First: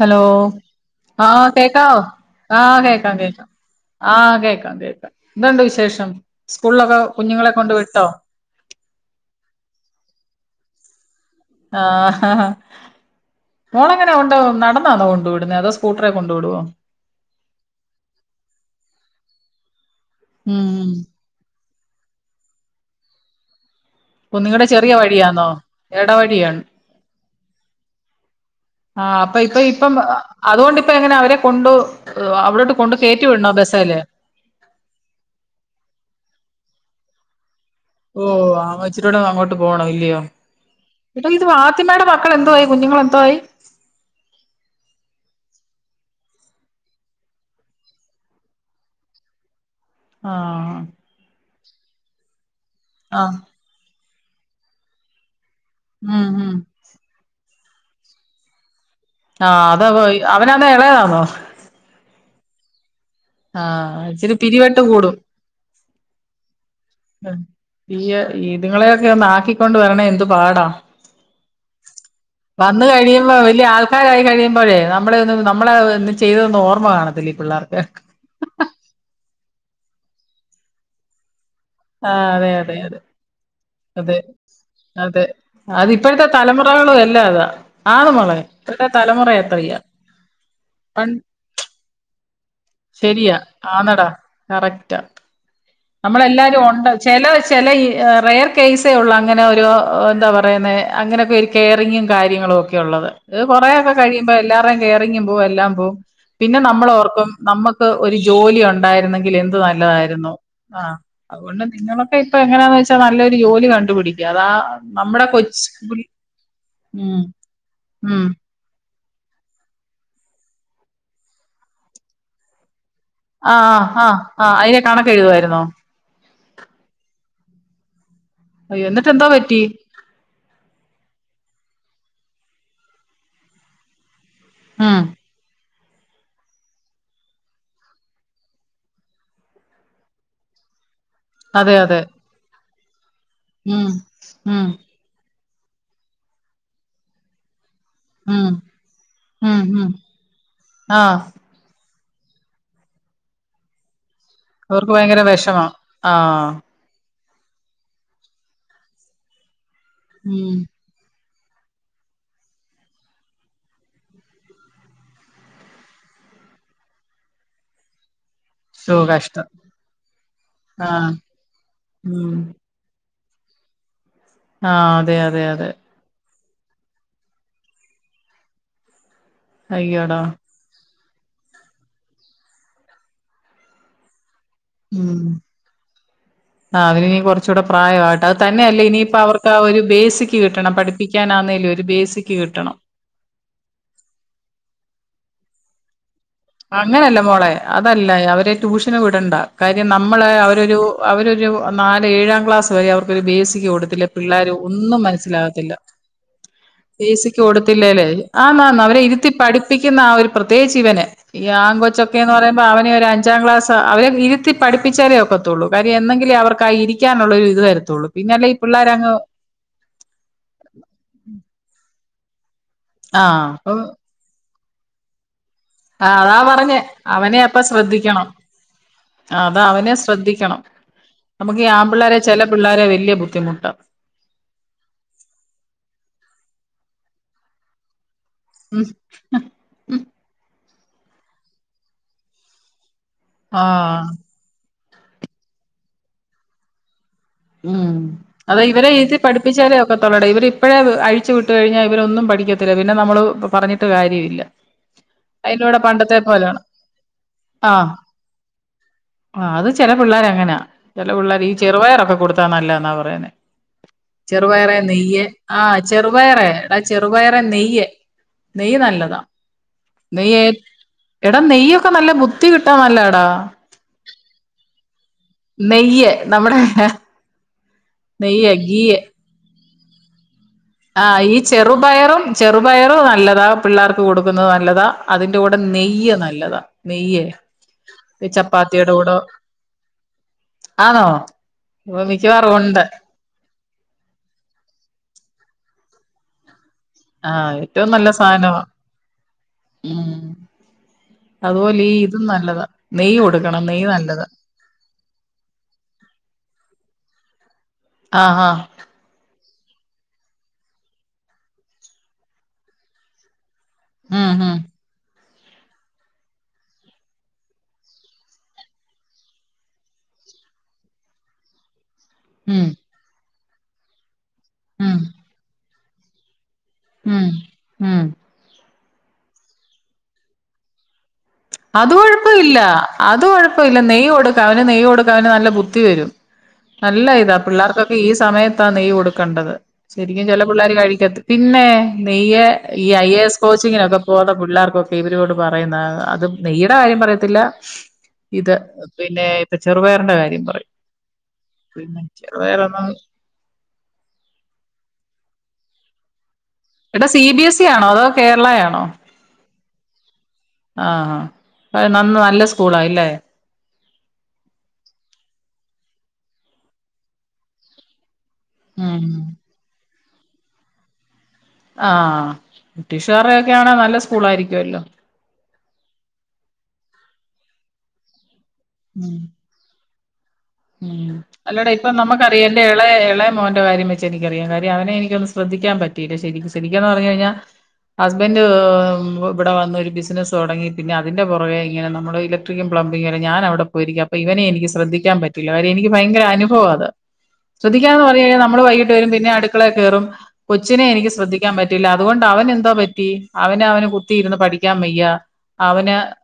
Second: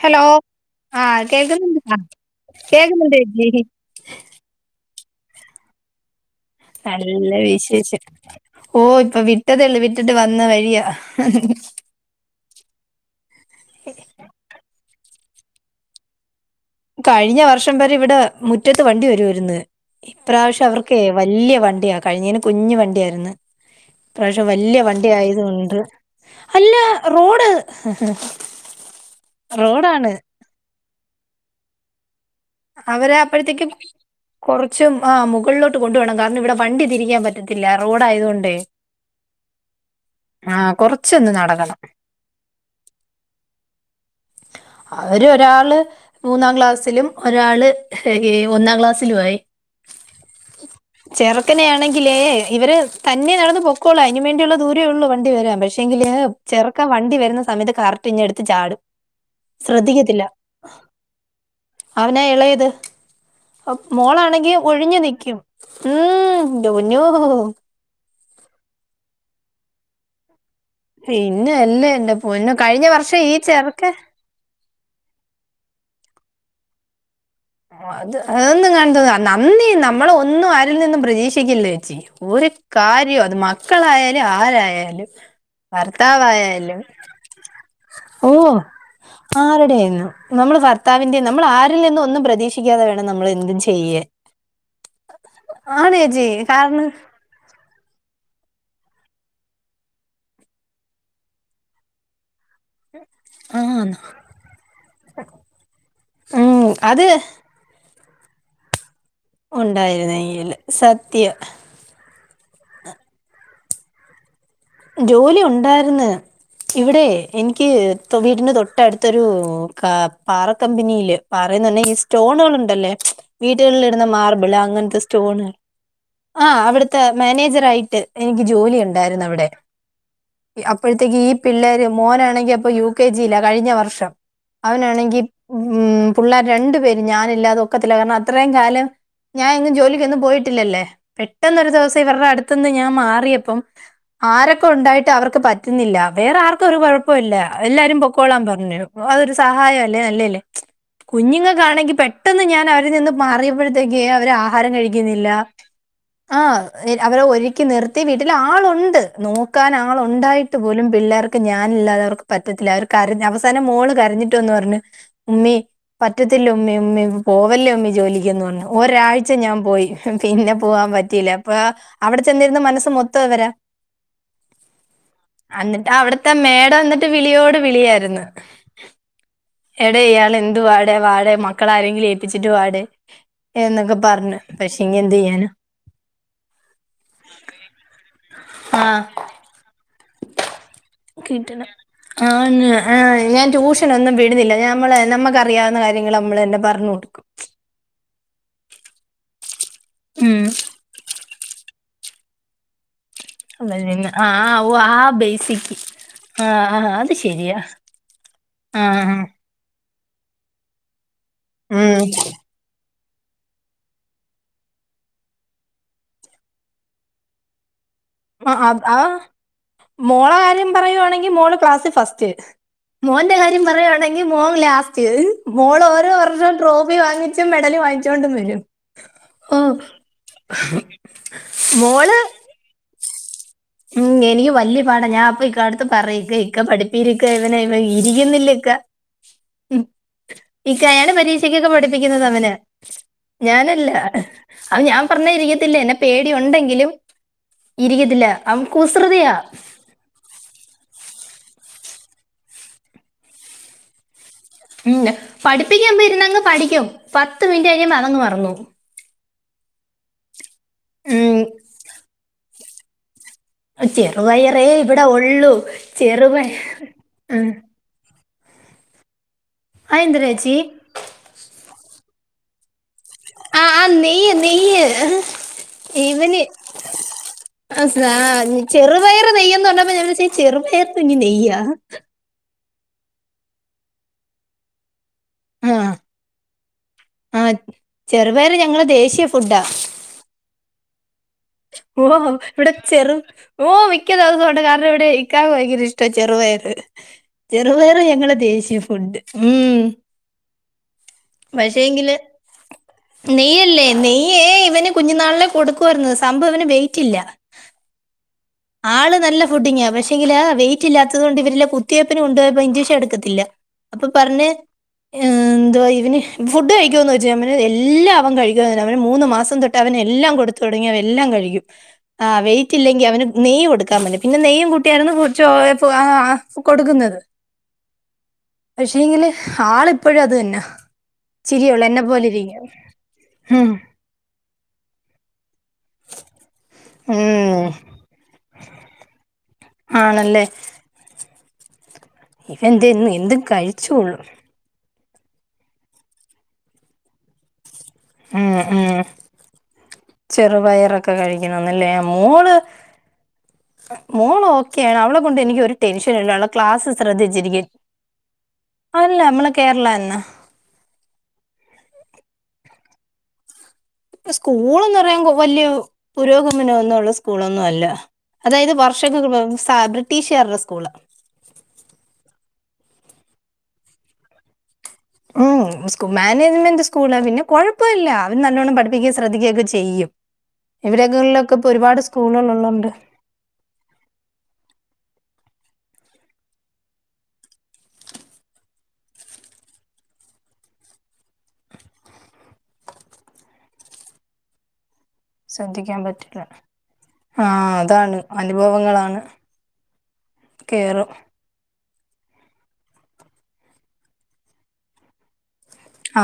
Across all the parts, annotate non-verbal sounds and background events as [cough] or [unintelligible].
Hello ആഹ് കേൾക്കുന്നുണ്ട് ആ കേക്കാവോ ആഹ് കേക്കാം കേൾക്കുന്നുണ്ട് കേക്കാം ചേച്ചി ആഹ് കേക്കാം കേക്കാം എന്ത്ണ്ട് വിശേഷം സ്കൂളിലൊക്കെ നല്ല കുഞ്ഞുങ്ങളെ കൊണ്ട് വിശേഷം വിട്ടോ ഓ ഇപ്പൊ വിട്ടതേള്ളൂ വിട്ടിട്ട് വന്ന വഴിയാ ആ ഹ ഹാ മോളെങ്ങനെ കൊണ്ട്പോവു നടന്നാണോ കൊണ്ടു വിടുന്നെ അതോ സ്കൂട്ടറെ കൊണ്ടു വിടുവോ കഴിഞ്ഞ വർഷം വരെ ഇവിടെ മുറ്റത്ത് വണ്ടി വരുവായിരുന്നു ഇപ്രാവശ്യം ഉം അവർക്ക വല്യ വണ്ടിയാ കഴിഞ്ഞേന് കുഞ്ഞ് വണ്ടിയായിരുന്നു ഓഹ് പ്രാവശ്യ നിങ്ങടെ വലിയ ചെറിയ വണ്ടി ആയത വഴിയാന്നോ കൊണ്ട് എടവഴിയാണ് അല്ല റോഡ് ആ അപ്പൊ ഇപ്പൊ ഇപ്പം റോഡാണ് അതുകൊണ്ടിപ്പ എങ്ങനെ അവരെ കൊണ്ടൊ അവരെ അപ്പോഴത്തേക്കും കൊറച്ചു ആ മുകളിലോട്ട് കൊണ്ടു വെടണം കാരണം ഇവിടെ വണ്ടി തിരിക്കാൻ പറ്റ ഓ അവ ഇച്ചിരൂടെ അങ്ങട്ട് പോണ അല്ലയോ ആ ഇപ്പൊ കൊറച്ചൊന്ന് ഇത് നടക്കണം വാത്തിമയുടെ മക്കൾ എന്തു ആയി കുഞ്ഞുങ്ങള എന്തോ ആയി അവര് ഒരാള് മൂന്നാം ക്ലാസ്സിലും ഒരാള് ഒന്നാം ക്ലാസ്സിലു ആയി ആ തന്നെയാണെങ്കിലേ ഇവര് തന്നെ നടന്നന്ന് പൊക്കളാ അതിനന് വേണ്ടിയുള്ള ദൂരേ ഉള്ളൂ വണ്ടി വരാൻ പക്ഷേ പക്ഷെങ്കില് ഉം ഉം ചെറുക്ക വണ്ടി വരുന്ന സമയത്ത് കറക്റ്റ് ഇഞ്ഞടുത്ത് ചാടും ആ അത അവ പോയി ശ്രദ്ധിക്കത്തില്ല അവനതാ ഇളയതാണോ അവനാ ഇളയത് ഇച്ചിരി മോളാണെങ്കിൽ പിരിവെട്ട് ഒഴിഞ്ഞു നിക്കും ഉം ദൂ ഈയ് ഇത്ങ്ങളെയൊക്കെ ഒന്ന് ആക്കിക്കൊണ്ട് വരണേ എന്ത് പാടാ പിന്നെ അല്ലേ എന്റെ പൊന്നോ വന്ന് കഴിഞ്ഞ വർഷം കഴിയുമ്പോ ഈ വലിയ ചെറുക്കൻ ആൾക്കാരായി കഴിയുമ്പോഴേ ന നമ്മളെ ഒ നമ്മള ചെയ്ത ഓർമ്മ കാണത്തില്ല പിള്ളേർക്ക് അത് അതൊന്നും കാണ തോ നന്ദി നമ്മള ഒന്നും അരിൽ നിന്നും പ്രതീക്ഷി [unintelligible] ച്ചി ആഹ് ഒരു അതെ അതെ അതെ കാര്യം അ അതെ മക്കളായാലും ആരായാലും അതെ അത് ഇപ്പോഴത്തെ ഭർത്താവായ തലമുറകളും എല്ലാം അതാ ആന്ന് ഓ മോളെ ഇപ്പോഴത്തെ തലമുറ അത്രയാ ആരടേയാലും നമ്മള് പൺ ഭർത്താവിന്റെ ന്നും നമ്മൾ ആരിൽ നിന്നും ഒന്നും പ്രതീക്ഷിക്കാതെ വേണം നമ്മൾ ശരിയാ എന്തും ചെയ്യാൻ ആന്നടാ കറക്റ്റാ നമ്മളെല്ലാരും ഉണ്ട് ചില ചില ഈ റയർ കേൈസേ ഉള്ള അങ്ങനെ ഒരു എന്താ പറയുന്ന അങ്ങനെയൊക്കെ ഒരു കെയറിങ്ങും കാര്യങ്ങളും ഒക്കെ ക്കള്ളത് ഇത് ആ കൊറെൊക്കെ കഴിയുമ്പോ എല്ലാാരേും കെയറിങ്ങും പോവും എല്ലാം പോവും പിന്നെ ഉം, അത് നമ്മൾോഓർക്കും നമ്മുക്ക് ഒരു ജോലി ഉണ്ടായിരുന്നെങ്കിൽ എന്ത് ഉണ്ടായിരുന്നു നല്ലതായിരുന്നു കയ്യില് ആഹ സത്യം അതുകൊണ്ട് നിങ്ങളൊക്കെ ഇപ്പൊ എങ്ങനെയാന്ന് വെച്ചാൽ നല്ലൊരു ജോലി കണ്ടുപിടിക്കുക അതാ നമ്മുടെ ജോലി കൊച്ച് ഉണ്ടായിരുന്നു ഇവിടെ ഉം എനിക്ക് ഉം വീടിറെ തൊട്ടടുത്ത് മൊരു കാ പാറ കമ്പനിയില് പാറന്ന് പറഞ്ഞാഈ സ്റ്റോണുക ഉണ്ടല്ലേ വീട്ടുകളിൽ ആഹ് ഇരുന്ന് ആഹ് മാർബിൾ ആഹ് അതിന്റെ അങ്ങനത്തെ കണക്ക് സ്റ്റോണ് എഴുതുവായിരുന്നോ ആ അവിത്തെ മേനേജർ ായിട്ട് എനിക്ക് ജോലി അയ്യോ എന്നിട്ട് ഉണ്ടായിരുന്നു എന്തോ അവിടെ പറ്റി അപ്പോഴത്തേക്ക് ഈ പിള്ളേര് മോനാണെങ്കി അപ്പൊ യു കെ ജി ല്ല കഴിഞ്ഞ വർഷം ഉം അവനാണെങ്കി ഉ പിള്ളേർ രണ്ടു പേരും ഞാനില്ലാതെ ഒക്കത്തില്ല കാരണം അത്രയും കാലം ഞാൻ ഇും ജോലിക്ക്ൊന്നന്ന് പോയിട്ടില്ലല്ലെ പെട്ടെന്ന ഒരു അതെ ദിവസം അതെ ഇവരുടെ അടുത്തന്ന് ഞാൻ മാറി അിതി യപ്പ ഉം ആരെ ഉം മ അവർക്ക് പറ്റുന്നില്ല വേറെ ആർക്കും ഒരു കുഴപ്പല്ല എല്ലാരും പൊക്കോളാൻ ഉം പറഞ്ഞു അതൊരു ഉം സഹായം ഉം അല്ലേ അല്ലേലും ആഹ് കുഞ്ഞുങ്ങൾക്കാണെങ്കി പെ പെട്ടെന്ന് ഞാൻ അവരി നിന്ന് മാറിയപ്പോഴത്തേക്ക അവര് ആഹാരം അവർക്ക് ഭയങ്കര കഴിക്കുന്നില്ല വിഷമാ ആ ആഹ് അവരെ ഒരുക്കി നിർത്തി വീട്ടിൽ ആളുണ്ട് നോക്കാൻ ഉം ആളുണ്ടായിട്ട് പോലും പിള്ളേർക്ക് ഞാനല്ലാതെ അവർക്ക് പറ്റത്തില്ല അവർ കര അവസാനം മോള് കരഞ്ഞിട്ടുന്ന് പറഞ്ഞഞ് ഉമ്മി പറ്റത്തില്ല ഉമ്മി ഉമ്മി പോവല്ലോ ഉമ്മി ജോലിക്ക് എന്ന് പറഞ്ഞു ശോ ഒരാഴ്ച കഷ്ടം ഞാൻ പോയി പിന്നെ പോവാാൻ ആഹ് പറ്റിയില്ല അപ്പൊ അവിടെ ഉം ചെന്നിരുന്ന മനസ്സ് മൊത്തം മൊത്തം അവരാ ആഹ അതെ അതെ അതെ ഇതാ മേട വന്നിട്ട് വിളിയോട് വിളിയായിരുന്നു എട അയ്യോടാ ഇയാൾ എന്തുവാ ടെ വാടെ മക്കള ആരെങ്കിലും ഏപ്പിച്ചിട്ട് വാടെ എന്നൊക്കെ പറഞ്ഞു പക്ഷെ ഇനി ഉ എന്ത് ചെയ്യാനാ ആ അതി നീ കുറച്ചൂടെ പ്രായമാവട്ടെ അത് തന്നെയല്ലേ ആ ഇനിയിപ്പോം അവർക്ക് ആ ഒരു ബേസിക്ക് കിട്ടും കിട്ടണം ആ കിട്ടണം ആ് ഞാൻ ട്യൂഷൻ ഒന്നും വിടുന്നില്ല മ്മള നമ്മക്ക് അറിയാവുന്ന കാര്യങ്ങൾ നമ്മൾ തന്നെ പറഞ്ഞു അങ്ങനെയല്ല കൊടുക്കും മോളെ അതല്ല അവരെ ട്യൂഷന് വിടണ്ട കാര്യം നമ്മള് ഉം അവരൊരു അവരൊരു നാല് ഏഴാം ക്ലാസ് വരെ അവർക്കൊരു ബേസിക്ക് അതെ കൊടുത്തില്ല പിന്നെ ആ പിള്ളേർ ഓ ഒന്നും ആ മനസ്സിലാകത്തില്ല ബേസിക്ക് ആഹ് ആഹ് അത് ബേസിക്ക് ശരിയാ കൊടുത്തില്ലേല്ലേ ആന്നാ അവരെ ആഹ് ഇരുത്തി പഠിപ്പിക്ക ക്ക് ആ ഒരു പ്രത്യേകിച്ച് ഇവന ഈ ആങ്ക ഉം കൊച്ചൊക്കെന്ന് പറയുമ്പോ അവനെ ഒരു അഞ്ചാം ക്ലാസ് അവരെ ഇരുത്തി പഠിപ്പിച്ചാലേ ഒക്കത്തുള്ളൂ കാര്യ എന്തെങ്കിലേ അവർക്ക് ഇരിക്കാനുള്ള ഒരു ഇത് വരുത്തുള്ളൂ ആ അ ആ മോളെ കാര്യം പറയുവാണെങ്കിൽ മോള് ക്ലാസ് ഫസ്റ്റ് മോന്റെ ആഹ് കാര്യം അപ്പം പറയുയാണെങ്കിൽ മോൻ ലസ് മോൾ ഓരോ അതാ വർഷവും പറഞ്ഞേ ട്രോഫി വാങ്ങിച്ചും മെഡല് വാങ്ങിച്ചോൊണ്ടും വരും അത ഓ അവനെ ശ്രദ്ധിക്കണം നമുക്ക് ഈ ആ മോള് പിള്ളേരെ ചെില പിള്ളേരെ വല്ിയ ബുദ്ധി ഉം എനിക്ക് വല്യ പാടാ ഞാൻ അപ്പൊ ഇക്ക അടുത്ത് പറയക്ക ഇക്ക പഠിപ്പിരിക്ക ഇവന ഇ ചെയ്യുന്നില്ലക്ക ഉം ഇക്കയാണ് പരീക്ഷക്കൊക്കെ പഠിപ്പിക്കുന്നത് അവന് ഞാനല്ല ആഹ് അത് ഞാൻ പറഞ്ഞ ഇരിക്കത്തില്ല എന്നെ പേടി ഉണ്ടെങ്കിലും ഇരിക്കത്തില്ല അതെ അവൻ ഇവരെ ഇതി കുസൃതിയാ പഠിിച്ചാലേ ഒക്കെ തൊള്ളട ഇവരി ഇപ്പത്തന്നെ ഇട്ട കഴിഞ്ഞാൽ ഇവരൊന്നും പഠിക്കത്തില്ല പിന്നെ നമ്മള് പറഞ്ഞിട്ട് കാര്യമില്ല ഉല്ല അയിലൂടെ പഠിപ്പിക്കാൻ പണ്ടത്തെ പോരുന്നങ്ങ് പോലാണ് പഠിക്കോ പത്ത് മിനിറ്റ് കഴിയഞ്ഞ അതങ്ങ് മറന്നുപോകും ആ അത് ചില പിള്ളേർ അങ്ങനെയാ ചില ഉം പിള്ളേർ ഈ ചെറുപയർൊക്കെ കൊടുത്താ നല്ല എന്നാ പറയുന്നേ ചെറുപയറേ ചെറുപയറെ ഇവിടെ നെയ്യ് ഉള്ളൂ ആഹ് ചെറുപയ ചെറുപയറെ എടാ ചെറുപയറെ ഉം. നെയ്യ് നെയ്യ് നല്ലതാ ആ എന്തിനാ നെയ്യ ചേച്ചി ഇടാ നെയ്യൊക്കെ നല്ല ബുദ്ധി കിട്ടാ നല്ല ആഹ ആ നെയ്യ് നെയ്യ് നെയ്യ് നമ്മുടെ അലാ നെയ്യ് ചെറുപയറ് നെയ്യ് എന്ന് പറഞ്ഞപ്പോ ഞാൻ വിചാരിച്ചു ചെറുപയർ ആ കുഞ്ഞു ഈ നെയ്യാ ചെറുപയറും ചെറു പയറ് നല്ലതാ പിള്ളേർക്ക് കൊടുക്കുന്നത് നല്ലതാ അതിന്റെ കൂടെ ആ നെയ്യ് നല്ലതാ നെയ്യേ ആ ചെറുപയർ ഞങ്ങളെ ചപ്പാത്തിയുടെ കൂടെ ദേശീയ ഫുഡാ ആണോ ഓ മിക്കവാറും ഇവിടെ ഉണ്ട് ചെറു ഓ മിക്കത സോ കാരണം ഇവിടെ ഇക്കാ വൈകി ഈ ചെറുപയറ് ആഹ് ഏറ്റവും ചെറുപയർ നല്ല ഞങ്ങളെ സാധനവാ ദേശീയ ഫുഡ് ഉം ഉ പക്ഷേങ്കില് കൊടുക്കണം നെയ്യല്ലേ നെയ്യ് നല്ലതാ നെയ്യേ ഇവന് കുഞ്ഞുനാളിലെ കൊടുക്കുമായിരുന്നു സംഭ അവന് വെയ്റ്റില്ല ആഹ് ആഹ് ആള് നല്ല ഫുഡിങ്ങ പക്ഷെങ്കില് ആ വെയ്റ്റ് ഇല്ലാത്തത് കൊണ്ട് ഇവരില് കുത്തിവയ്പ്പിന് കൊണ്ട് പോയപ്പോൾ ഇൻജെക്ഷൻ എടുക്കത്തില്ല അപ്പൊ പറഞ്ഞേ ഉ എന്തുവാ ഇവന് ഫുഡ് കഴിക്കുവോന്ന് ചോദിച്ചു ഞാൻ പറഞ്ഞു എല്ലാം അവൻ കഴിക്കുവൂന്ന് പറഞ്ഞു അവന് മൂന്ന് മാസം തൊട്ട് അവന് എല്ലാം കൊടുത്ത് തുടങ്ങിയതാ എല്ലാം കഴിക്കും ആ ഉം വെയിറ്റില്ലെങ്കിൽ അവന് നെയ്യ് കൊടുക്കാൻ പറഞ്ഞു പിന്നെ നെയ്യും ഉം ഉം കൂട്ടിയായിരുന്നു ഫു ചോറ് ആ ആ കൊടുക്കുന്നത് ഉം ഉം പക്ഷേങ്കില് ആളിപ്പോഴും അത് തന്നെ അത് കൊഴപ്പവില്ല അത് ഉം കൊഴപ്പവില്ല നെയ്യ് കൊടുക്കാം അവന് നെയ്യ് കൊടുത്താ അവന് നല്ല ബുദ്ധി വരും നല്ല ഇതാ ഉം പിള്ളേർക്കൊക്കെ ഈ സമയ ത്താ നെയ്യ് കൊടുക്കേണ്ടത് ശരിക്കും ചില ആണല്ലേ പിള്ളേർ കഴിക്കത്തി പിന്നേ നെയ്യ് ഇവൻ ഈ ഐ എന്ത് എ എസ് എന്തും കോച്ചിങ്ങിനൊക്കെ കഴിച്ചോളും പോകുന്ന പിള്ളേർക്കൊക്കെ ഇവരോട് പറയുന്നാ അത് നെയ്യുടെ കാര്യം പറയത്തില്ല ഉം ഇത് ഉം പിന്നെ ഇപ്പൊ ചെറുപയറിന്റെ കാര്യം പറയും ചെറുപയറൊക്കെ കഴിക്കണംന്നല്ലേ പിന്നെ മോള് ചെറുപയറൊന്നും മോള് ഓക്കെയാണ് അവളെ കൊണ്ട് എനിക്ക് ഒരു ടെൻഷനും ഇല്ല ക്ലാസ്സ് എടാ സി ബി എസ് ശ്രദ്ധിച്ചിരിക്ക് ഇ ആണോ അതോ അല്ല നമ്മള് കേരള തന്നെ ആ ആ അത് നന്ന നല്ല സ്കൂളാ അല്ലേ സ്കൂളെന്ന് പറയുമ്പോ വല്ല്യ പുരോഗമനം ഒന്നുമുള്ള സ്കൂളൊന്നും അല്ല അതായത് ഉം വർഷങ്ങൾക്ക് മുൻപുള്ള സാധാരണ ബ്രിട്ടീഷുകാരുടെ സ്കൂൾ [unintelligible] ഒക്കെയാണെ നല്ല സ്കൂളായിരിക്കുവല്ലോ ഉം സ്കൂ മാനേജ്മെന്റ് സ്കൂളാ പിന്നെ കൊഴപ്പവില്ല അവര് നല്ലോണ്ണം പഠിപ്പിക്കുകയും ഉം ശ്രദ്ധിക്കുകയുമൊക്കെ ചെയ്യും ഉം ഇവിടെങ്ങളിലൊക്കെ അല്ലാട ഇപ്പൊ ഒരുപാട് നമുക്കറിയാം സ്കൂളുകൾ എന്റെ ഉള്ളതുകൊണ്ട് ഇളയ ഇളയ മോന്റെ കാര്യം വെച്ച് എനിക്കറിയാം കാര്യം അവനെ എനിക്കൊന്ന് ശ്രദ്ധി ക്കാൻ പറ്റിയില്ല ശരിക്ക് ശരിക്കെന്ന് പറഞ്ഞു കഴിഞ്ഞാൽ ഹസ്ബന്റ് ഇവിടെ വന്നൊരു ബിസിനസ് തുടങ്ങി പിന്നെ അതിന്റെ പുറകെ ഇങ്ങനെ നമ്മള് ഇലക്ട്രിക് പ്ലംബിങ്ങ് വരെ ഞാനവിടെ പോയിരിക്കും അപ്പൊ ഇവനെ എനിക്ക് ശ്രദ്ധിക്കാൻ പറ്റിയില്ല കാര്യം എനിക്ക് ശ്രദ്ധിക്കാൻ ഭയങ്കര പറ്റില്ല അനുഭവമാ അത് ആ ശ്രദ്ധിക്കാന്ന് അതാണ് പറഞ്ഞ് കഴിഞ്ഞാ നമ്മള് വൈകിട്ട് വരും അനുഭവങ്ങളാണ് പിന്നെ അടുക്കളെ കയറും കൊച്ചിനെ കേറും എനിക്ക് ശ്രദ്ധിക്കാൻ പ റ്റില്ല അതുകൊണ്ട് അവന് എന്താ പറ്റി അവന് അവന് കുത്തിയിരുന്ന് പഠിക്കാൻ വയ്യ അവന് ആ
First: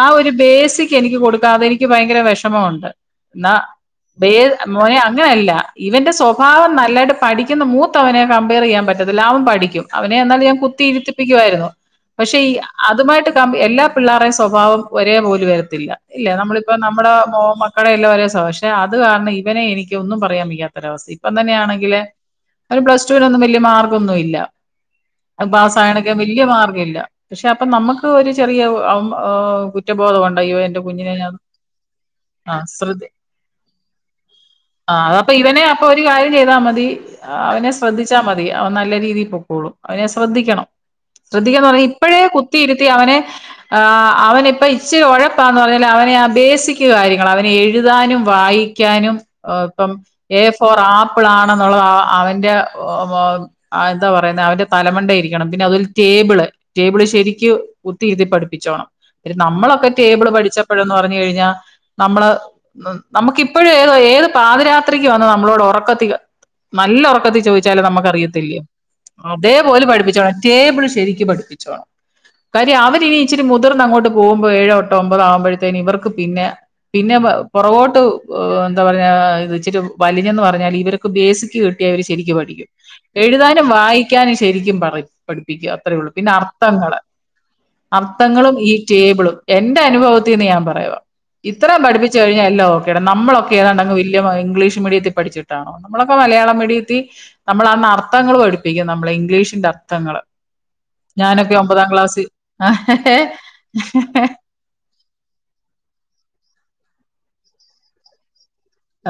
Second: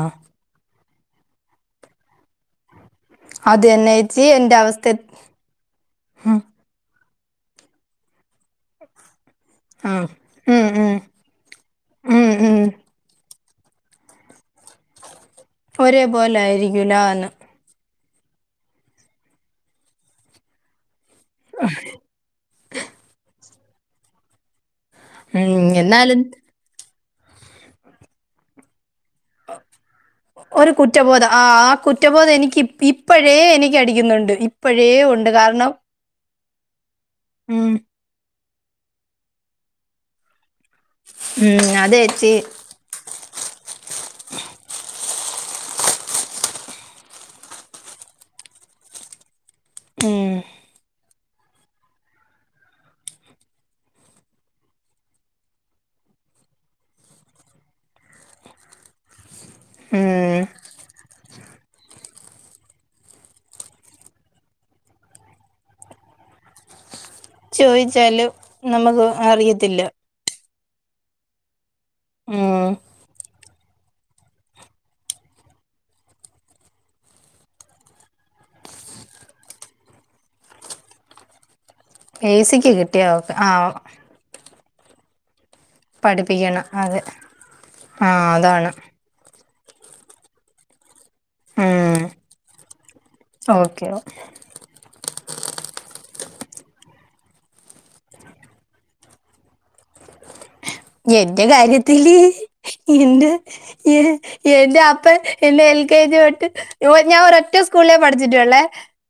ആ ഒരു ബേസിക് എനിക്ക് കൊടുക്കാം അതെനിക്ക് ഭയങ്കര വിഷമമുണ്ട് എന്നാ അത് തന്നെ ചേച്ചി ബേ എന്റെ അവസ്ഥ മോനെ അങ്ങനെയല്ല ഇവന്റെ ഉം സ്വഭാവം നല്ലായിട്ട് പഠിക്കുന്ന മൂത്തവനെ കമ്പയർ ചെയ്യാൻ പറ്റത്തില്ല അവൻ പഠിക്കും ആഹ് അവനെ എന്നാ ഞാൻ ഉം ഉം കുത്തിയിരുത്തിപ്പിക്കുമായിരുന്നു ഉം പക്ഷെ ഉം അതുമായിട്ട് കമ്പയ എല്ലാ പിള്ളേരുടെയും സ്വഭാവം ഒരേ പോലെ വരത്തില്ല ഒരേ ഇല്ലേ പോലെ നമ്മളിപ്പം ആയിരിക്കൂല നമ്മുടെ എന്ന് [unintelligible] [unintelligible] അത് കാരണം ഇവനെ എനിക്ക് ഒന്നും പറയാൻ വയ്യാത്തൊരവസ്ഥയായി ഇപ്പം തന്നെയാണെങ്കില് അവന് പ്ലസ്ടുവിനൊന്നും വലിയ മാർക്ക് ഒന്നുമില്ല അവൻ ഉം പാസായണൊക്ക എന്നാലും വല്ല്യ മാർക്കില്ല പക്ഷെ അപ്പൊ നമുക്ക് ഒരു ചെറിയ ഓ കുറ്റബോധം ഉണ്ടായി ഇയ്യോ ഒരു എന്റെ കുഞ്ഞിനെ കുറ്റബോധം ഞാൻ ആ ആ കുറ്റബോധം ആ എനിക്ക് ഇ ശ്രദ്ധ ഇപ്പഴേ എനിക്ക് അടിക്കുന്നുണ്ട് ഇപ്പോഴേ ആ ഉണ്ട് അപ്പൊ ഇവനെ കാരണം അപ്പൊ ഒരു കാര്യം ചെയ്താൽ മതി അവനെ ഉം ശ്രദ്ധിച്ചാൽ മതി അവൻ നല്ല രീതിയിൽ പൊക്കോളും അവനെ ശ്രദ്ധിക്കണം ഉം ശ്രദ്ധിക്കാന്ന് പറഞ്ഞ് ഇപ്പഴേ അതേച്ചി കുത്തിയിരുത്തി അവനെ ആ അവനിപ്പ ഇച്ചിരി ഉഴപ്പാന്ന് പറഞ്ഞാലും അവനെ ആ ബേസിക് കാര്യ ങ്ങള് അവന് എഴുതാനും വായിക്കാനും ഇപ്പം ഉം എ ഫോർ ആ പ്പിളാണെന്നുള്ളത് അവ അവന്റെ ഒ ഒ എന്താ പറയുന്നെ അവന്റെ തലമണ്ടെയിരിക്കണം പിന്നെ അതൊരു ടേ ബിള് ടേബിള് ശരിക്ക് കുത്തി ഇരുത്തി പഠിപ്പിച്ചോണം. പിന്നെ നമ്മളൊക്കെ ടേബിള് ഉം പഠിച്ചപ്പോഴന്ന് പറഞ്ഞു കഴിഞ്ഞാ നമ്മള് നമുക്കിപ്പോഴും ഏതോ ഏത് പാതിരാത്രിക്ക് വന്ന് നമ്മളോട് ഉറക്കത്തി നല്ല ഉറക്കത്തിൽ ചോദിച്ചാലും ചോയിച്ചാലും നമുക്കറിയത്തില്ലേ നമുക്ക് അറിയത്തില്ല അതേപോലെ പഠിപ്പിച്ചോണം ടേബിള് ശരിക്ക് പഠിപ്പിച്ചോണം. ഉം കാര്യം അവരിനി ഇച്ചിരി മുതിർന്ന് അങ്ങോട്ട് പോകുമ്പോൾ ഏഴോ എട്ടോ ഒമ്പതോ ആകുമ്പോഴത്തേന് ഇവർക്ക് പിന്നെ പിന്നെ പ പുറകോട്ട് എന്താ പറയാ വെച്ചിട്ട് വലിഞ്ഞന്ന് പറഞ്ഞാൽ ഇവർക്ക് ബേസിക് കി ട്ടിയാ അവര് എ ശരിക്കും പഠിക്കും സിക്ക് കിട്ടിയ ഓക്കെ ആ എഴുതാനും വായിക്കാനും ശരിക്കും പറയും പഠിക്കും. പിന്നെ അത്രേള്ളൂ പിന്നെ പഠിപ്പിക്കണം അർത്ഥങ്ങള് അതെ ആ അർത്ഥങ്ങളും അതാണ് ഈ ടേബിളും എന്റെ അനുഭവത്തിൽന്ന് ഞാൻ പറയുവാ ഇത്രേം ഉം പഠിപ്പിച്ച് കഴിഞ്ഞാ എല്ലാ ഓക്കേട നമ്മൊളൊക്കെ ഓക്കെ ഏതാണ്ടെങ്ങ് മ ഓ വല്യ ഇംഗ്ലീഷ് മീഡിയത്തി പഠിച്ചിട്ടാണോ നമ്മളൊക്കെ മലയാളം മീഡിയത്തി നമ്മളന്ന് അർത്ഥങ്ങൾ പഠിപ്പിക്കും നമ്മള് ഇംഗ്ലീഷിന്റെ അർത്ഥങ്ങള് എന്റെ കാര്യത്തില് ക്ലാസ്സിൽ എന്റെ എ എന്റെ അപ്പൻ എന്നെ എൽ ൽ കെ ജി തൊട്ട് യൊ ഞാൻ ഒരൊറ്റ സ്കൂളിലേ പഠിച്ചിട്ടുള്ളേ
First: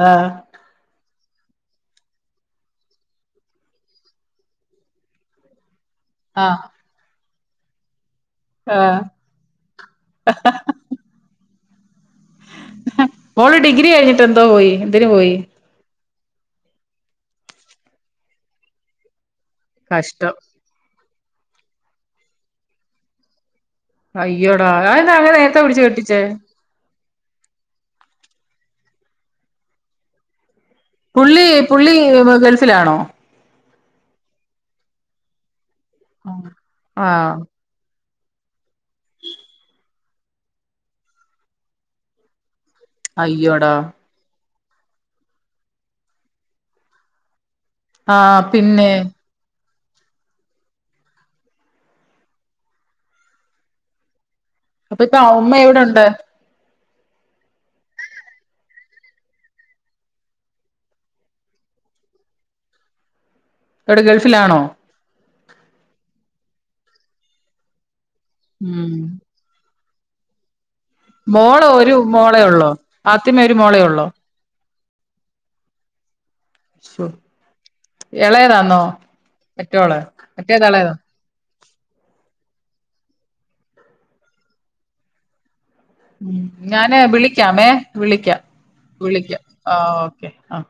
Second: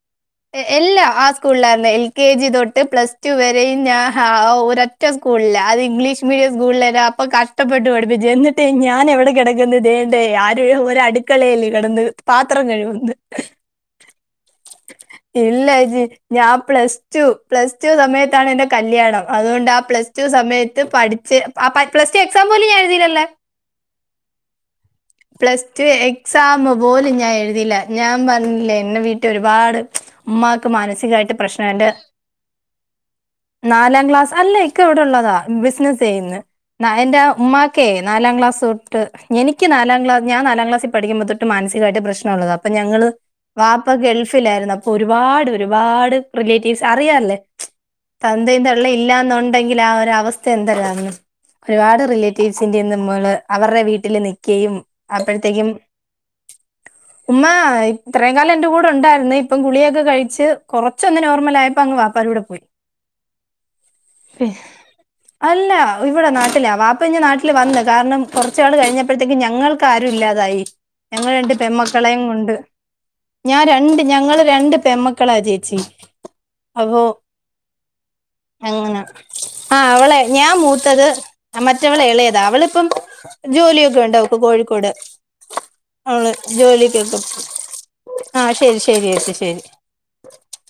ആഹ് എ എല്ലാ ആ സ് സ്കൂളിലാരുന്നു എൽ കെ ജി തൊട്ട് പ്ലസ് ടു വരെയും ഞാൻ ഹ ഒരൊറ്റ സ്കൂളില അത് ഇംഗ്ലീഷ് ആഹ് സ്കൂളില എന്റെ അപ്പൻ കഷ്ടപ്പെട്ട് പഠിപ്പി പ്പിച്ച് എന്നിട്ട് ആഹ് ഞാൻ എവിടെ കിടക്കന്ന് ദേണ്ടേ ആരെടേ അടുക്കളേല് കിടന്ന് പാത്രം കഴിവുന്നു മോള് ഡിഗ്രി കഴിഞ്ഞിട്ട് എന്തോ പോയി എന്തിന് പോയി ഇല്ല ജി ഞാൻ പ്ലസ് ടു പ്ലസ് ടു സമയത്താണ് എന്റെ കല്യാണം അതുകൊണ്ട് ആ പ്ലസ് ടു കഷ്ടം സമയത്ത് പഠി ച്ച് അ പ്ലസ് ടു എക്സാം പോലും ഞാൻ എഴുതിയില്ലല്ലോ. അയ്യോടാ അതെന്താ അങ്ങനെ നേരത്തെ പ്ലസ് പിടിച്ച് ടു കെട്ടിച്ചേ എക്സാമ് പോലും ഞ ഞാൻ എഴുതില്ല ഞാൻ പറഞ്ഞില്ലേ എന്റെ വീട്ടിൽ ഒരുപാട് ഉമ്മാ ക്ക് മാനസികമായിട്ട് പുള്ളി പ്രശ്നം ഉണ്ട്. പുള്ളി ഗൾഫിലാണോ നാലാം ക്ലാസ് അല്ല ഇക്ക ഇവിടെള്ളതാ ബിസിനസ്സ് ചെയ്യുന്നു എന്റെ ആഹ് ഉമ്മാക്കെ നാലാം ക്ലാസ് തൊട്ട് എനിക്ക് നാലാംക്ലാ ഞാൻ നാലാം ക്ലാസ്സിൽ പഠുമ്പോ തൊട്ട് മാനസികമായിട്ട് പ്രശ്നം ഉള്ളതാ അപ്പൊ ഞങ്ങള് അയ്യോടാ വാപ്പ ഗൾഫിലായിരുന്നു അപ്പൊ ഒരുപാട് ഒരുപാട് റിലേറ്റീവ്സ് അറിയാറല്ലേ ആഹ് തന്തയും പിന്നെ തള്ളയും ഇല്ലാന്ന് ഒണ് ഉണ്ടെങ്കിൽ ആ ഒരു അവസ്ഥ എന്തരാന്ന് ഒരുപാട് റിലേറ്റീവ്സിന്റെ നമ്മള് അവർടെ വീട്ടില് നിൽ അപ്പൊ ഇപ്പ ഉമ്മ എവിടെണ്ട് ഉമ്മ ഇത്രയും കാലം എന്റെ കൂടെ ഉണ്ടായിരുന്നു ഇപ്പം ഗുളിയൊക്കെ കഴിച്ച് കുറച്ചൊന്ന് നോർമൽ ആയപ്പോ അങ്ങ് വാപ്പാൻ കൂടെ പോയി. എവിടെ ഗൾഫിലാണോ അല്ല ഇവിടെ നാട്ടിലാ പാപ്പ ഇഞ്ഞ് നാട്ടില് വന്ന് കാരണം കുറച്ച് നാൾ ഉം കഴിഞ്ഞപ്പോഴത്തേക്കും ഞങ്ങൾക്ക് ആരും ഇല്ലാതായി ഞങ്ങള് രണ്ട് മോള് ഒരു പെൺമക്കളേയും മോളെ കൊണ്ട് ഉള്ളോ ആദ്യമേ ഒരു ഞാൻ മോളെ രണ്ട് ഉള്ളോ ഞങ്ങള് രണ്ട് പെമ്മക്കളാ ചേച്ചി അപ്പോ എളയതാന്നോ മറ്റോള് മറ്റേതെള ത്തത് മറ്റവള് എളയതാ അവള് ഇപ്പം ജോലിയൊക്കെ ഉണ്ടവക്ക് കോഴിക്കോട് അവള് ഉം ഞാന് ജോലിക്ക് ക്കൊക്കെ വിളിക്കാമേ വിളിക്കാം ആ ശരി ശരി ചേച്ചി വിളിക്കാം ശരി ആഹ് ഓക്കെ ആഹ്